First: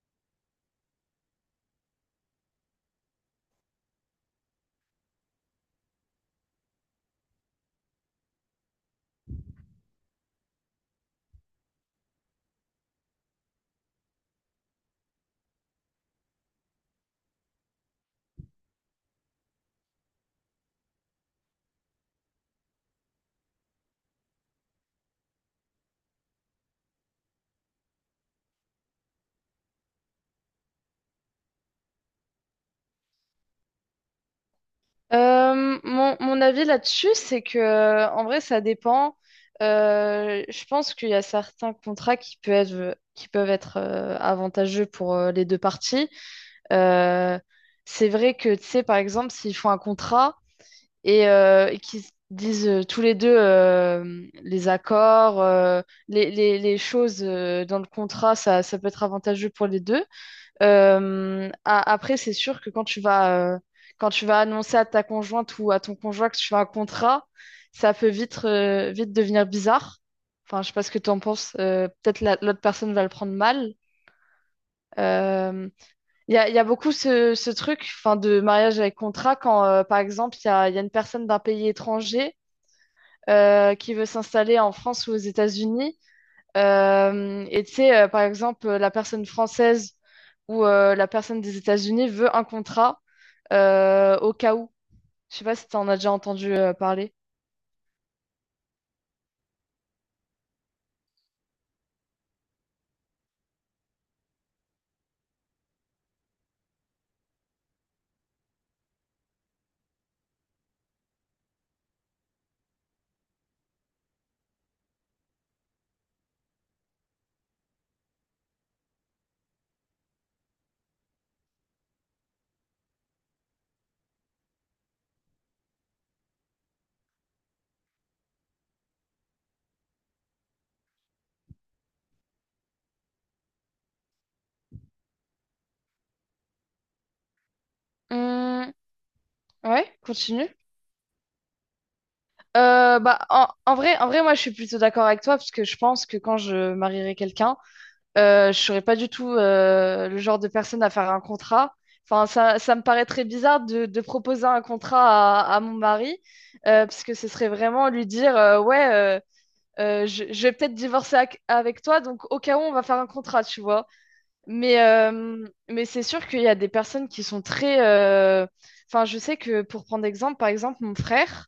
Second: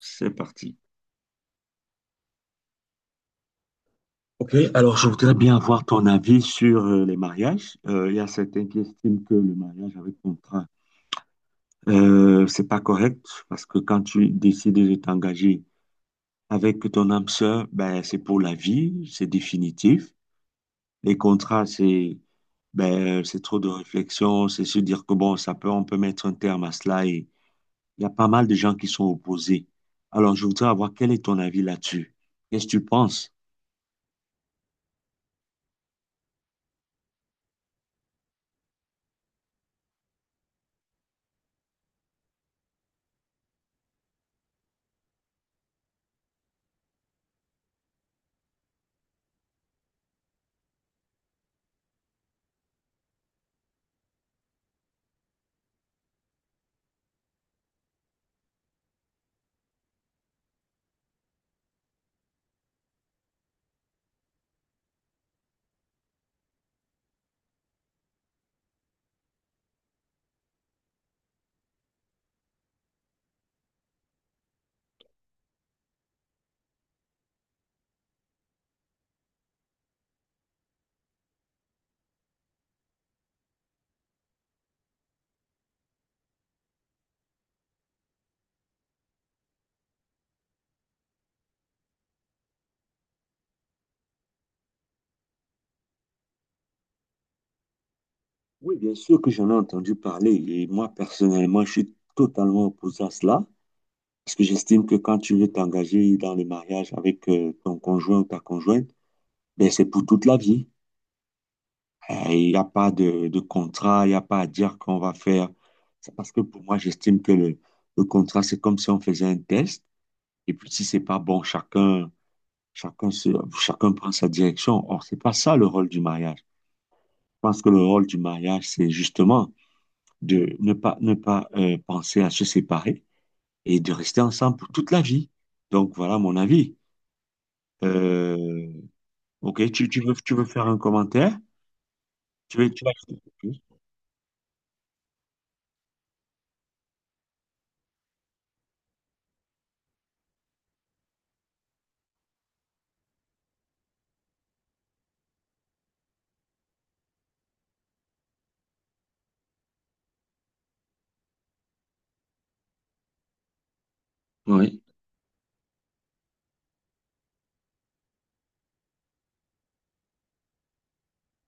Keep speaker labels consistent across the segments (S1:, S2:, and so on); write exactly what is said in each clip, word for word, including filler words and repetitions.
S1: C'est parti. Ok, alors je voudrais bien avoir ton avis sur euh, les mariages. Euh, il y a certains qui estiment que le mariage avec contrat, euh, c'est pas correct parce que quand tu décides de t'engager avec ton âme sœur, ben c'est pour la vie, c'est définitif. Les contrats, c'est ben c'est trop de réflexion, c'est se dire que bon, ça peut, on peut mettre un terme à cela et il y a pas mal de gens qui sont opposés. Alors je voudrais avoir quel est ton avis là-dessus? Qu'est-ce que tu penses?
S2: Euh, mon, mon avis là-dessus, c'est que euh, en vrai, ça dépend. Euh, je pense qu'il y a certains contrats qui peuvent être, qui peuvent être euh, avantageux pour euh, les deux parties. Euh, c'est vrai que, tu sais, par exemple, s'ils font un contrat et, euh, et qu'ils se disent euh, tous les deux, euh, les accords, euh, les, les, les choses euh, dans le contrat, ça, ça peut être avantageux pour les deux. Euh, a- après, c'est sûr que quand tu vas, euh, quand tu vas annoncer à ta conjointe ou à ton conjoint que tu fais un contrat, ça peut vite, euh, vite devenir bizarre. Enfin, je sais pas ce que tu en penses. euh, Peut-être la- l'autre personne va le prendre mal. Euh, Il y a, il y a beaucoup ce, ce truc, enfin, de mariage avec contrat quand, euh, par exemple, il y a, il y a une personne d'un pays étranger euh, qui veut s'installer en France ou aux États-Unis. Euh, et tu sais, euh, par exemple, euh, la personne française ou euh, la personne des États-Unis veut un contrat euh, au cas où. Je sais pas si tu en as déjà entendu euh, parler.
S1: Oui, bien sûr que j'en ai entendu parler et moi personnellement, je suis totalement opposé à cela parce que j'estime que quand tu veux t'engager dans le mariage avec euh, ton conjoint ou ta conjointe, ben, c'est pour toute la vie. Euh, Il n'y a pas de, de contrat, il n'y a pas à dire qu'on va faire. C'est parce que pour moi, j'estime que le, le contrat, c'est comme si on faisait un test et puis si c'est pas bon, chacun, chacun, se, chacun prend sa direction. Or, c'est pas ça le rôle du mariage. Je pense que le rôle du mariage, c'est justement de ne pas, ne pas euh, penser à se séparer et de rester ensemble pour toute la vie. Donc voilà mon avis. Euh,
S2: Hum,
S1: ok, tu,
S2: ouais,
S1: tu veux, tu veux
S2: continue.
S1: faire un commentaire? Tu veux, tu vas
S2: Euh,
S1: dire
S2: bah, en,
S1: quelque chose.
S2: en vrai, en vrai, moi, je suis plutôt d'accord avec toi parce que je pense que quand je marierai quelqu'un, euh, je serais pas du tout euh, le genre de personne à faire un contrat. Enfin, ça, ça me paraît très bizarre de, de proposer un contrat à, à mon mari euh, parce que ce serait vraiment lui dire, euh, ouais. euh, euh, je, je vais peut-être divorcer ac- avec toi, donc au cas où on va faire un contrat, tu vois.
S1: Oui.
S2: Mais, euh, mais c'est sûr qu'il y a des personnes qui sont très... euh, Enfin, je sais que pour prendre exemple, par exemple, mon frère,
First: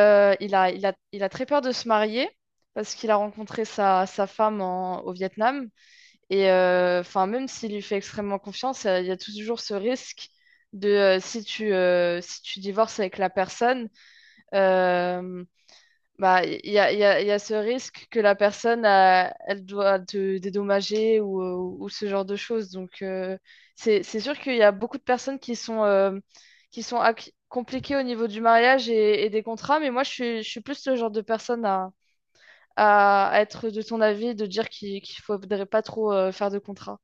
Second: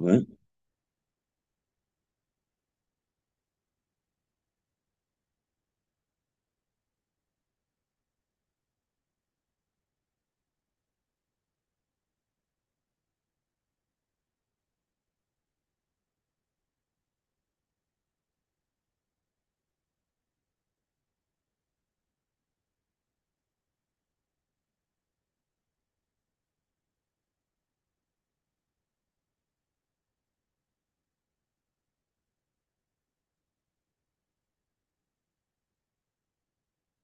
S1: Ouais.
S2: il a, il a, il a très peur de se marier parce qu'il a rencontré sa, sa femme en- au Vietnam. Et euh, enfin, même s'il lui fait extrêmement confiance, euh, il y a toujours ce risque de euh, si tu, euh, si tu divorces avec la personne. Euh, bah, il y a, il y a, Il y a ce risque que la personne, euh, elle doit te dédommager ou, euh, ou ce genre de choses. Donc, euh, c'est, c'est sûr qu'il y a beaucoup de personnes qui sont, euh, qui sont ac- compliquées au niveau du mariage et, et des contrats, mais moi, je suis, je suis plus le genre de personne à, à être de ton avis, de dire qu'il qu'il faudrait pas trop euh, faire de contrats.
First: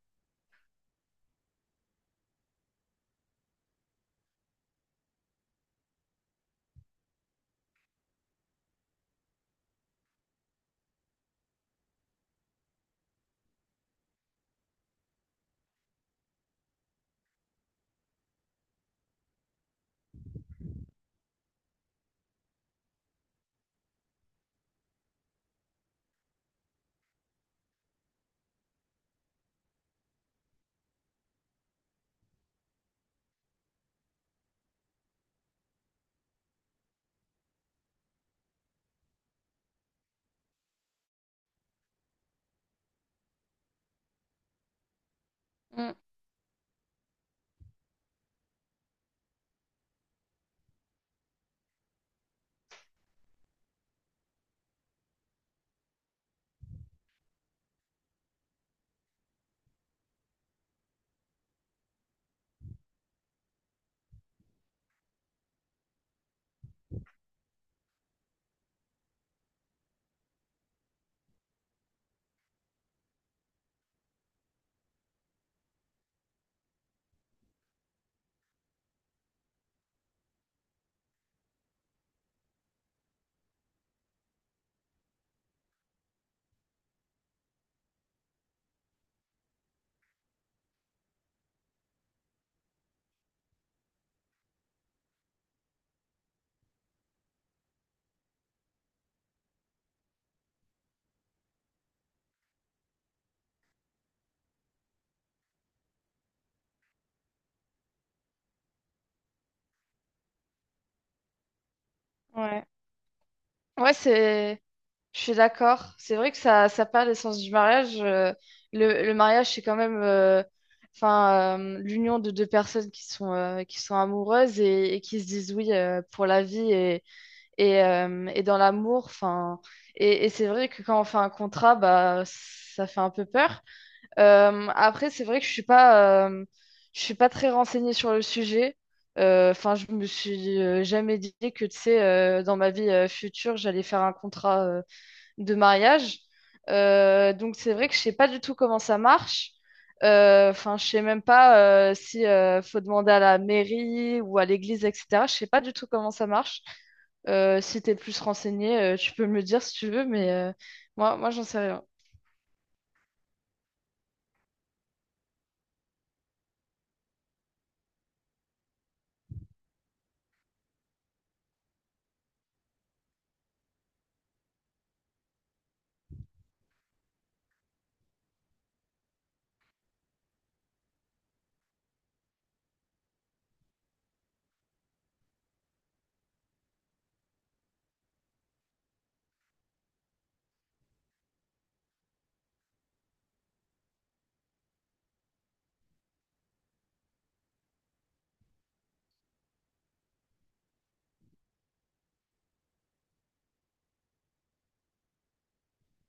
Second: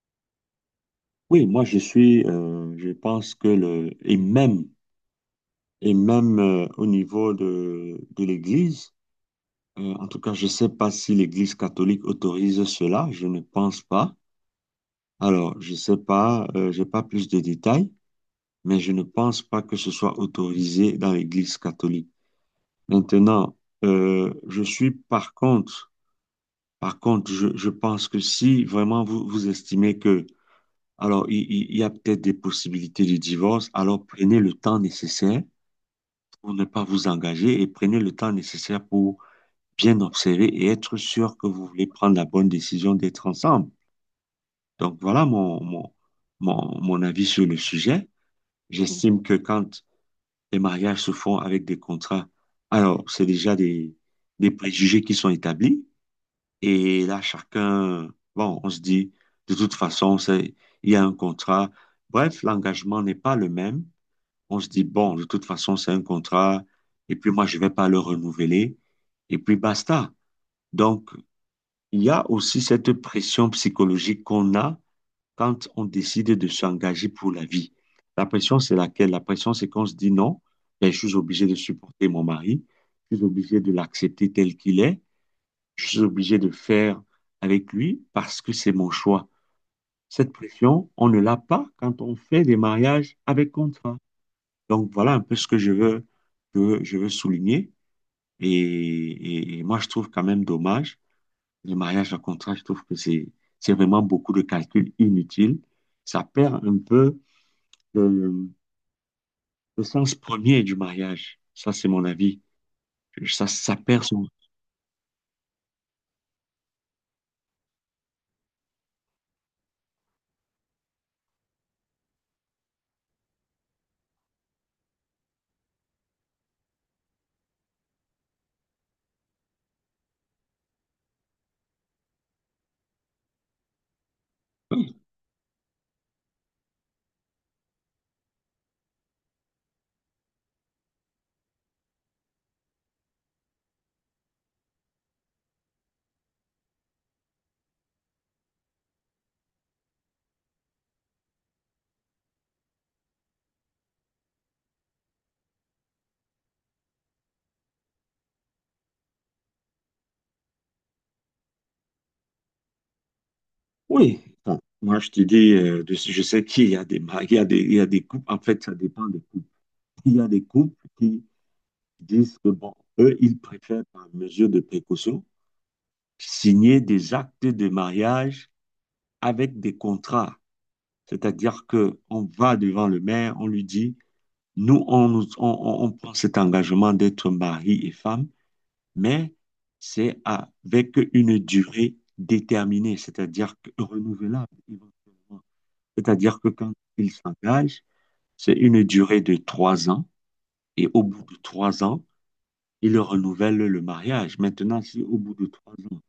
S1: Oui, moi je suis, euh, je pense que le, et même, et même euh, au niveau de, de l'Église, euh, en tout cas, je ne sais pas si l'Église catholique autorise cela, je ne pense pas. Alors, je ne sais pas, euh, j'ai pas plus de détails. Mais je ne pense pas que ce soit autorisé dans l'Église catholique. Maintenant, euh, je suis par contre, par contre, je, je pense que si vraiment vous, vous estimez que, alors, il, il- il y a peut-être des possibilités de divorce, alors prenez le temps nécessaire pour ne pas vous engager et prenez le temps nécessaire pour bien observer et être sûr que vous voulez prendre la bonne décision d'être ensemble. Donc voilà mon, mon,
S2: Mm.
S1: mon, mon avis sur le sujet. J'estime que quand les mariages se font avec des contrats. Alors, c'est déjà des, des préjugés qui sont établis. Et là, chacun, bon, on se dit, de toute façon, c'est, il y a un contrat. Bref, l'engagement n'est pas le même. On se dit, bon, de toute façon, c'est un contrat. Et puis moi, je vais pas le renouveler. Et puis basta. Donc, il y a aussi cette pression psychologique qu'on a quand on décide de s'engager pour la vie. La pression, c'est laquelle? La pression, c'est qu'on se dit non, ben, je suis obligé de supporter mon mari, je suis obligé de l'accepter tel qu'il est, je suis obligé de faire avec lui parce que c'est mon choix. Cette pression, on ne l'a pas quand on fait des mariages avec contrat. Donc voilà un peu ce que je veux, que je veux souligner. Et, et- et moi, je trouve quand même dommage les mariages à contrat. Je trouve que c'est, c'est vraiment beaucoup de calculs inutiles. Ça perd un peu le, le sens premier du mariage. Ça, c'est mon avis.
S2: Ouais.
S1: Ça, ça
S2: Ouais,
S1: perd son...
S2: c'est. Je suis d'accord. C'est vrai que ça, ça perd l'essence du mariage. euh, Le, le mariage, c'est quand même euh, enfin, euh, l'union de deux personnes qui sont, euh, qui sont amoureuses et, et qui se disent oui euh, pour la vie et, et, euh, et dans l'amour. Enfin, et et c'est vrai que quand on fait un contrat, bah, ça fait un peu peur. Euh, après, c'est vrai que je suis pas, euh, je suis pas très renseignée sur le sujet. Euh, Enfin, je me suis euh, jamais dit que, tu sais, euh, dans ma vie euh, future, j'allais faire un contrat. euh, de mariage. Euh, donc c'est vrai que je sais pas du tout comment ça marche. Euh, Enfin, je sais même pas euh, si euh, faut demander à la mairie ou à l'église, et cetera. Je sais pas du tout comment ça marche. Euh, si t'es plus renseigné, euh, tu peux me le dire si tu veux, mais euh, moi, moi, j'en sais rien.
S1: Oui, bon, moi, je te dis, euh, de- je sais qu'il y a des mari- il y a des, il y a des couples, en fait, ça dépend des couples. Il y a des couples qui disent que, bon, eux, ils préfèrent, par mesure de précaution, signer des actes de mariage avec des contrats. C'est-à-dire que on va devant le maire, on lui dit, nous, on, nous- on on- on prend cet engagement d'être mari et femme mais c'est avec une durée déterminée, c'est-à-dire que renouvelable éventuellement. C'est-à-dire que quand il s'engage, c'est une durée de trois ans et au bout de trois ans, il renouvelle le mariage. Maintenant, si au bout de trois ans,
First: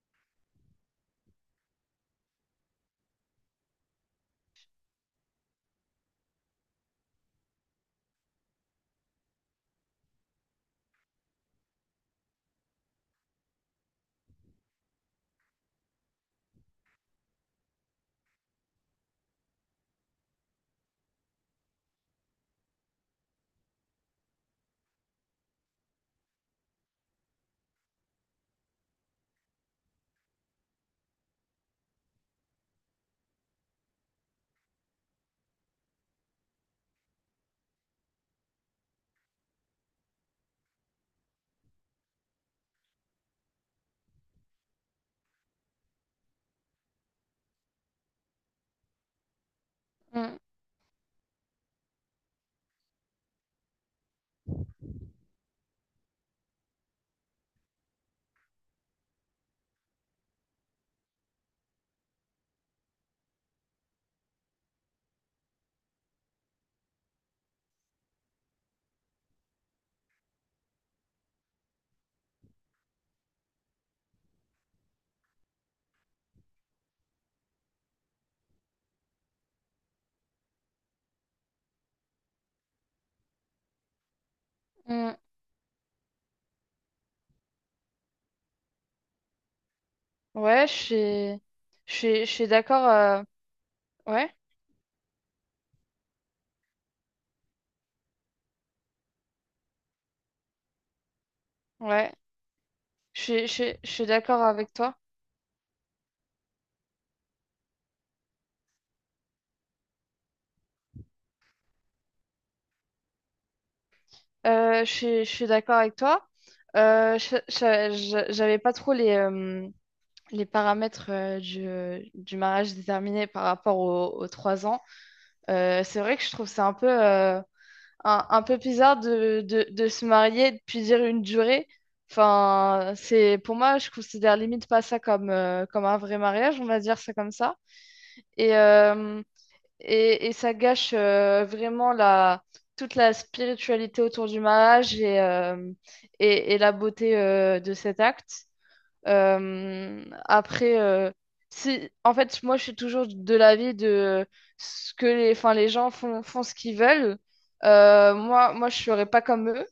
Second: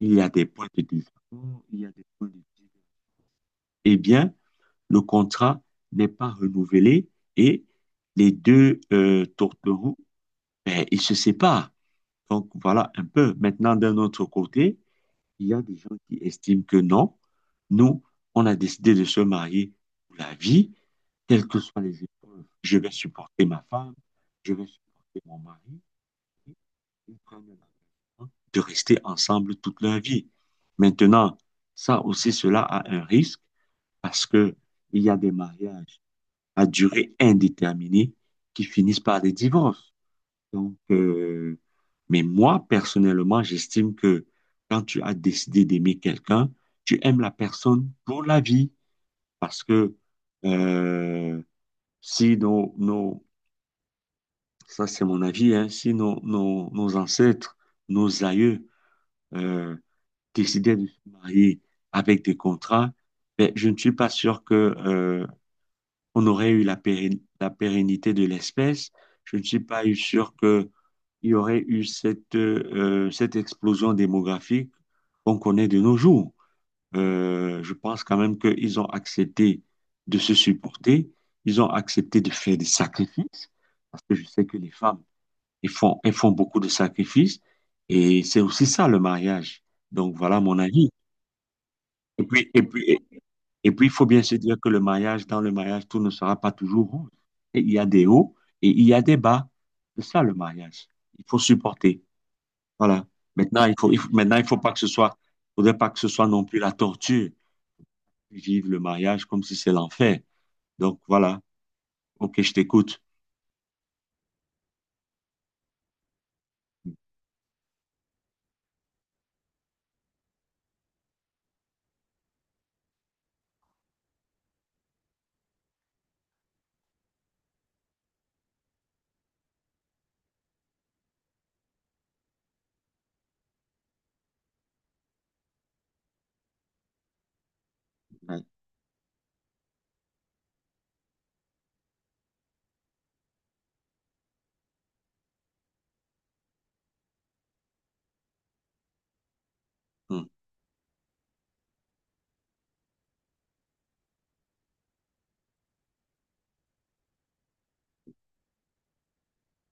S1: il y a des points de désaccord, il y a des points de divergence, eh bien, le contrat n'est pas renouvelé et les deux euh, tourtereaux, ben, ils se séparent. Donc, voilà un peu. Maintenant, d'un autre côté, il y a des gens qui estiment que non, nous, on a décidé de se marier pour la vie, quelles que soient les épreuves. Je vais supporter ma femme, je vais supporter mon mari. Et ils prennent l'engagement de rester ensemble toute leur vie. Maintenant, ça aussi, cela a un risque parce que il y a des mariages à durée indéterminée qui finissent par des divorces. Donc, euh, mais moi, personnellement, j'estime que quand tu as décidé d'aimer quelqu'un, tu aimes la personne pour la vie. Parce que
S2: Mm,
S1: euh, si nos, nos- ça c'est mon avis, hein, si nos, nos, nos ancêtres, nos aïeux euh, décidaient de se marier avec des contrats, ben, je ne suis pas sûr que euh, on aurait eu la péren- la pérennité de l'espèce. Je ne suis pas eu sûr que il y aurait eu cette, euh, cette explosion démographique qu'on connaît de nos jours. Euh, je pense quand même qu'ils ont accepté de se supporter, ils ont accepté de faire des sacrifices, parce que je sais que les femmes,
S2: mm.
S1: elles font, elles font beaucoup de sacrifices, et c'est aussi ça le mariage. Donc voilà mon
S2: Ouais, je
S1: avis.
S2: suis, je suis,
S1: Et
S2: je suis
S1: puis, et puis,
S2: d'accord.
S1: et,
S2: euh,
S1: et puis, il faut bien
S2: Ouais,
S1: se dire que le mariage, dans le mariage, tout ne sera pas toujours rose. Et il y a des hauts et il y a des bas. C'est ça le mariage. Il faut supporter.
S2: ouais.
S1: Voilà.
S2: Je suis, je
S1: Maintenant, il
S2: suis- je
S1: faut, il
S2: suis
S1: faut- maintenant,
S2: d'accord
S1: il faut
S2: avec
S1: pas que ce
S2: toi.
S1: soit, faudrait pas que ce soit non plus la torture. Vivre le mariage comme si c'est l'enfer. Donc, voilà. OK, je t'écoute.
S2: Euh, je suis, je suis d'accord avec toi. Euh, je- je- je- j'avais pas trop les, euh, les paramètres euh, du, euh, du mariage déterminés par rapport aux, aux trois ans. Euh, c'est vrai que je trouve ça un peu, euh, un, un peu bizarre de, de, de se marier et de puis dire une durée. Enfin, c'est, pour moi, je considère limite pas ça comme, euh, comme un vrai mariage, on va dire ça comme ça.
S1: Ouais.
S2: Et, euh, et, et ça gâche euh, vraiment la, toute la spiritualité autour du mariage et, euh, et, et la beauté euh, de cet acte. Euh,
S1: Hum,
S2: après, euh, Si, en fait, moi, je suis toujours de l'avis de ce que les, enfin, les gens font, font ce qu'ils veulent. Euh, moi, moi, je serais pas comme eux.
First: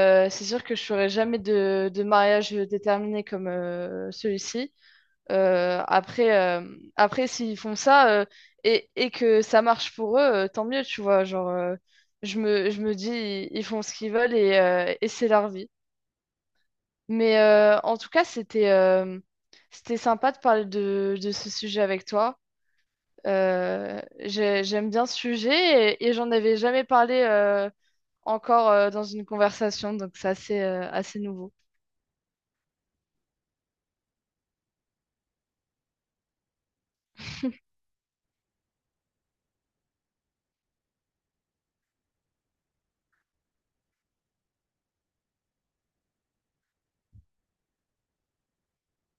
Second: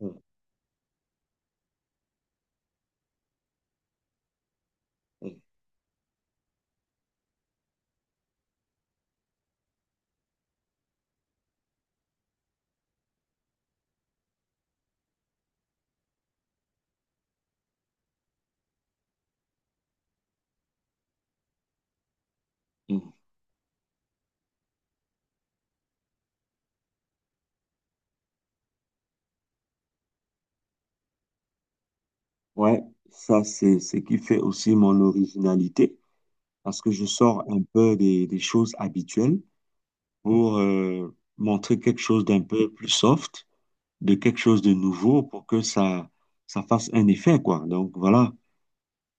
S1: hum,
S2: C'est sûr que je ferai jamais de, de mariage déterminé comme euh, celui-ci.
S1: hum,
S2: Euh, après, euh, après, s'ils font ça euh, et, et que ça marche pour eux, euh, tant mieux, tu vois. Genre, euh, je me, je me dis, ils font ce qu'ils veulent et, euh, et c'est leur vie. Mais euh, en tout cas, c'était euh, c'était sympa de parler de, de ce sujet avec toi.
S1: hum.
S2: Euh, j'ai- j'aime bien ce sujet et, et j'en avais jamais parlé euh, encore euh, dans une conversation, donc c'est assez, euh, assez nouveau.
S1: Ouais, ça, c'est ce qui fait aussi mon originalité, parce que je sors un peu des, des choses habituelles pour euh, montrer quelque chose d'un peu plus soft, de quelque chose de nouveau pour que ça, ça fasse un effet, quoi. Donc, voilà.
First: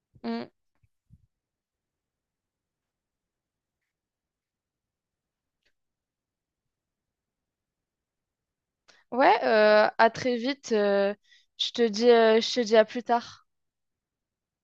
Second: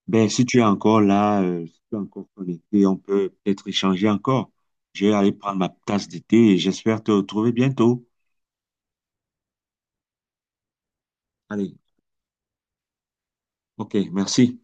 S1: Ben, si
S2: Mm.
S1: tu es encore là, euh, si tu es encore connecté, on peut peut-être échanger encore. Je vais aller prendre ma tasse d'été. Et j'espère te retrouver bientôt.
S2: Ouais, euh, à très vite. euh, je
S1: Allez,
S2: te dis, euh, Je te dis à plus tard.
S1: ok, merci.